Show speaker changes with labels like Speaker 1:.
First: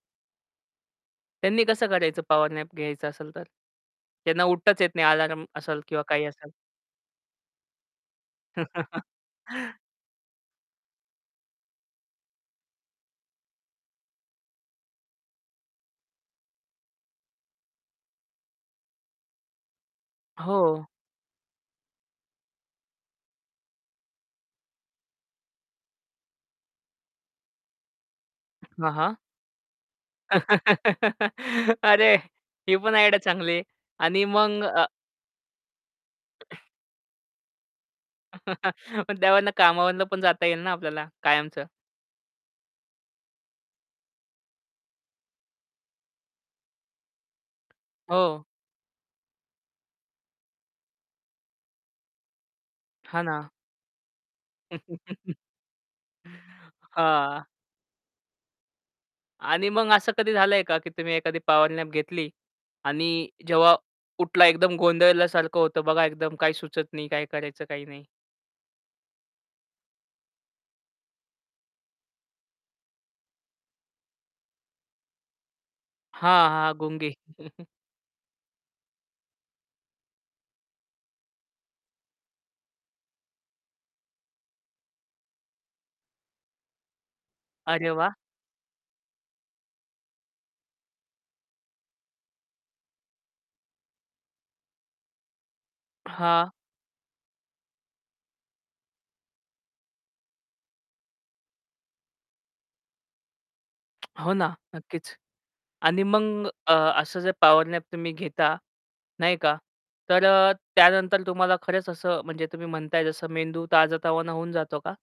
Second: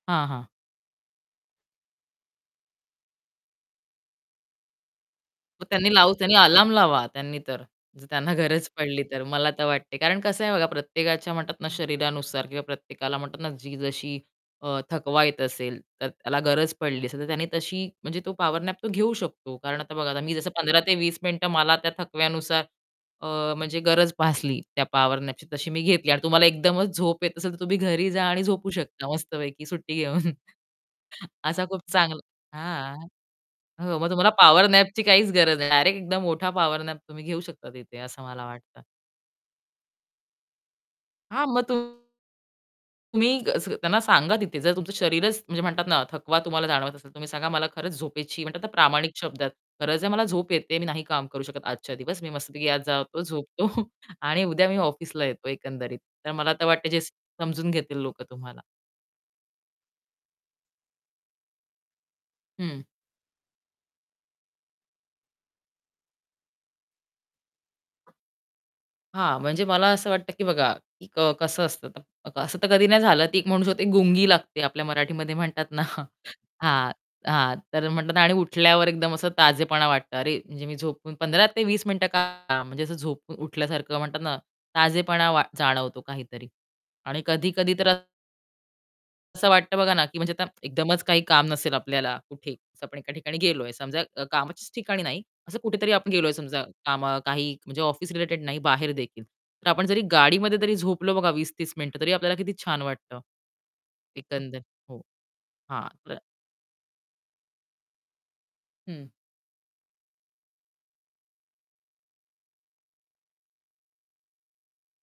Speaker 1: हां, हां.
Speaker 2: त्यांनी कसं काढायचं पॉवर नॅप घ्यायचं असेल तर? त्यांना उठताच येत नाही अलार्म
Speaker 1: मग
Speaker 2: असेल
Speaker 1: त्यांनी
Speaker 2: किंवा
Speaker 1: लावू
Speaker 2: काही
Speaker 1: त्यांनी
Speaker 2: असेल.
Speaker 1: अलार्म लावा त्यांनी तर. त्यांना गरज पडली तर मला तर वाटते. कारण कसं आहे बघा प्रत्येकाच्या म्हणतात ना शरीरानुसार किंवा प्रत्येकाला म्हणतात ना जी जशी अ, थकवा येत असेल तर त्याला गरज पडली असेल, तर त्यांनी तशी म्हणजे तो पॉवर नॅप तो घेऊ शकतो. कारण आता बघा आता मी जसं पंधरा
Speaker 2: हो.
Speaker 1: ते वीस मिनिटं मला त्या थकव्यानुसार अ, म्हणजे गरज भासली त्या पॉवर नॅपची तशी मी घेतली आणि तुम्हाला एकदमच झोप येत असेल, तर तुम्ही घरी जा आणि झोपू
Speaker 2: हां,
Speaker 1: शकता
Speaker 2: हां.
Speaker 1: मस्तपैकी सुट्टी घेऊन. असा खूप
Speaker 2: अरे,
Speaker 1: चांगला
Speaker 2: ही पण
Speaker 1: हां.
Speaker 2: आयडिया चांगली आहे
Speaker 1: हो मग
Speaker 2: आणि
Speaker 1: तुम्हाला
Speaker 2: मग
Speaker 1: पॉवर
Speaker 2: अ
Speaker 1: नॅपची काहीच गरज नाही. डायरेक्ट एकदम मोठा पॉवर नॅप तुम्ही घेऊ शकता तिथे असं मला वाटतं.
Speaker 2: पण त्यावरनं कामामधून पण जाता येईल ना आपल्याला
Speaker 1: हां, मग
Speaker 2: कायमचं.
Speaker 1: तुम्ही कसं त्यांना सांगा तिथे जर तुमचं शरीरच म्हणजे म्हणतात ना थकवा तुम्हाला जाणवत असेल, तर तुम्ही सांगा मला खरंच झोपेची
Speaker 2: हो.
Speaker 1: म्हणतात ना प्रामाणिक शब्दात. गरज आहे मला झोप येते. मी नाही काम करू शकत आजच्या दिवस मी मस्तपैकी आज जातो,
Speaker 2: हां ना.
Speaker 1: झोपतो. आणि उद्या मी ऑफिसला येतो एकंदरीत. तर मला तर वाटतंय जे
Speaker 2: हां.
Speaker 1: समजून घेतील लोकं तुम्हाला.
Speaker 2: आणि मग असं कधी झालंय का की तुम्ही एखादी पॉवर नॅप घेतली
Speaker 1: हं.
Speaker 2: आणि जेव्हा उठला एकदम गोंधळल्यासारखं होतं बघा एकदम काही सुचत नाही काय करायचं काही नाही?
Speaker 1: हां, म्हणजे मला असं वाटतं, की बघा कसं असतं असं तर कधी नाही झालं की एक म्हणू शकते की गुंगी लागते, आपल्या मराठीमध्ये म्हणतात ना
Speaker 2: हां, हां.
Speaker 1: हां,
Speaker 2: गुंगी.
Speaker 1: हां तर म्हणतात आणि उठल्यावर एकदम असं ताजेपणा वाटतं. अरे, म्हणजे मी झोपून 15 ते 20 मिनिटं का म्हणजे असं झोपून उठल्यासारखं म्हणतात ना ताजेपणा वा जाणवतो काहीतरी. आणि कधी-कधी तर
Speaker 2: अरे वाह!
Speaker 1: असं वाटतं बघा ना की म्हणजे आता एकदमच काही काम नसेल आपल्याला कुठे असं आपण एका ठिकाणी गेलोय समजा कामाच्याच ठिकाणी नाही. असं कुठेतरी आपण गेलोय
Speaker 2: हां.
Speaker 1: समजा काम काही म्हणजे ऑफिस रिलेटेड नाही बाहेर देखील. तर आपण जरी गाडीमध्ये जरी झोपलो बघा 20-30 मिनिटं तरी आपल्याला किती छान वाटतं.
Speaker 2: हो ना
Speaker 1: एकंदर. हो,
Speaker 2: नक्कीच
Speaker 1: हां.
Speaker 2: आणि
Speaker 1: [unintelligible]
Speaker 2: मग अ, असं जे पॉवर नॅप तुम्ही घेता
Speaker 1: हं.
Speaker 2: नाही का? तर अ, त्यानंतर तुम्हाला खरंच असं म्हणजे तुम्ही म्हणताय जसं मेंदू ताजातवाना होऊन जातो का?